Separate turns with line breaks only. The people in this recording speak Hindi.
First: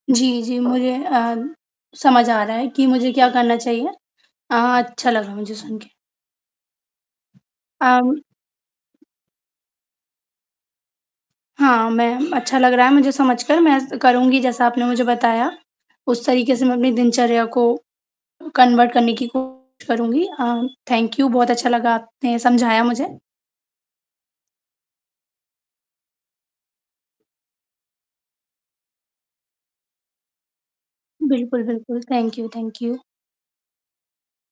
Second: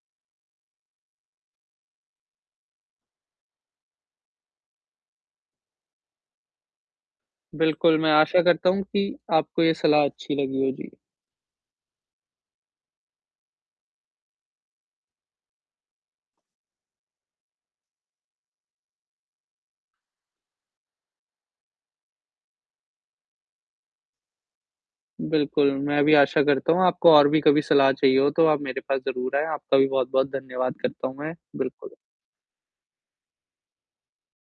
जी, जी, मुझे अ, समझ आ रहा है कि मुझे क्या करना चाहिए। अ, अच्छा लगा मुझे सुन के।
बिल्कुल, मैं
अम
आशा करता हूँ कि आपको ये सलाह अच्छी लगी होगी।
हाँ, मैं म अच्छा लग रहा है मुझे समझ कर मैं स करुँगी जैसा आपने मुझे बताया उस तरीके से मैं अपनी दिनचर्या को कन्वर्ट करने की कोशिश करुँगी। अ, थैंक यू बहुत अच्छा लगा आपने समझाया मुझे।
बिल्कुल, मैं भी आशा करता हूँ आपको और भी कभी सलाह चाहिए हो तो आप मेरे पास ज़रूर आए। आपका भी बहुत-बहुत धन्यवाद करता हूँ मैं
बिल्कुल,
बिल्कुल।
बिल्कुल। Thank you, thank you.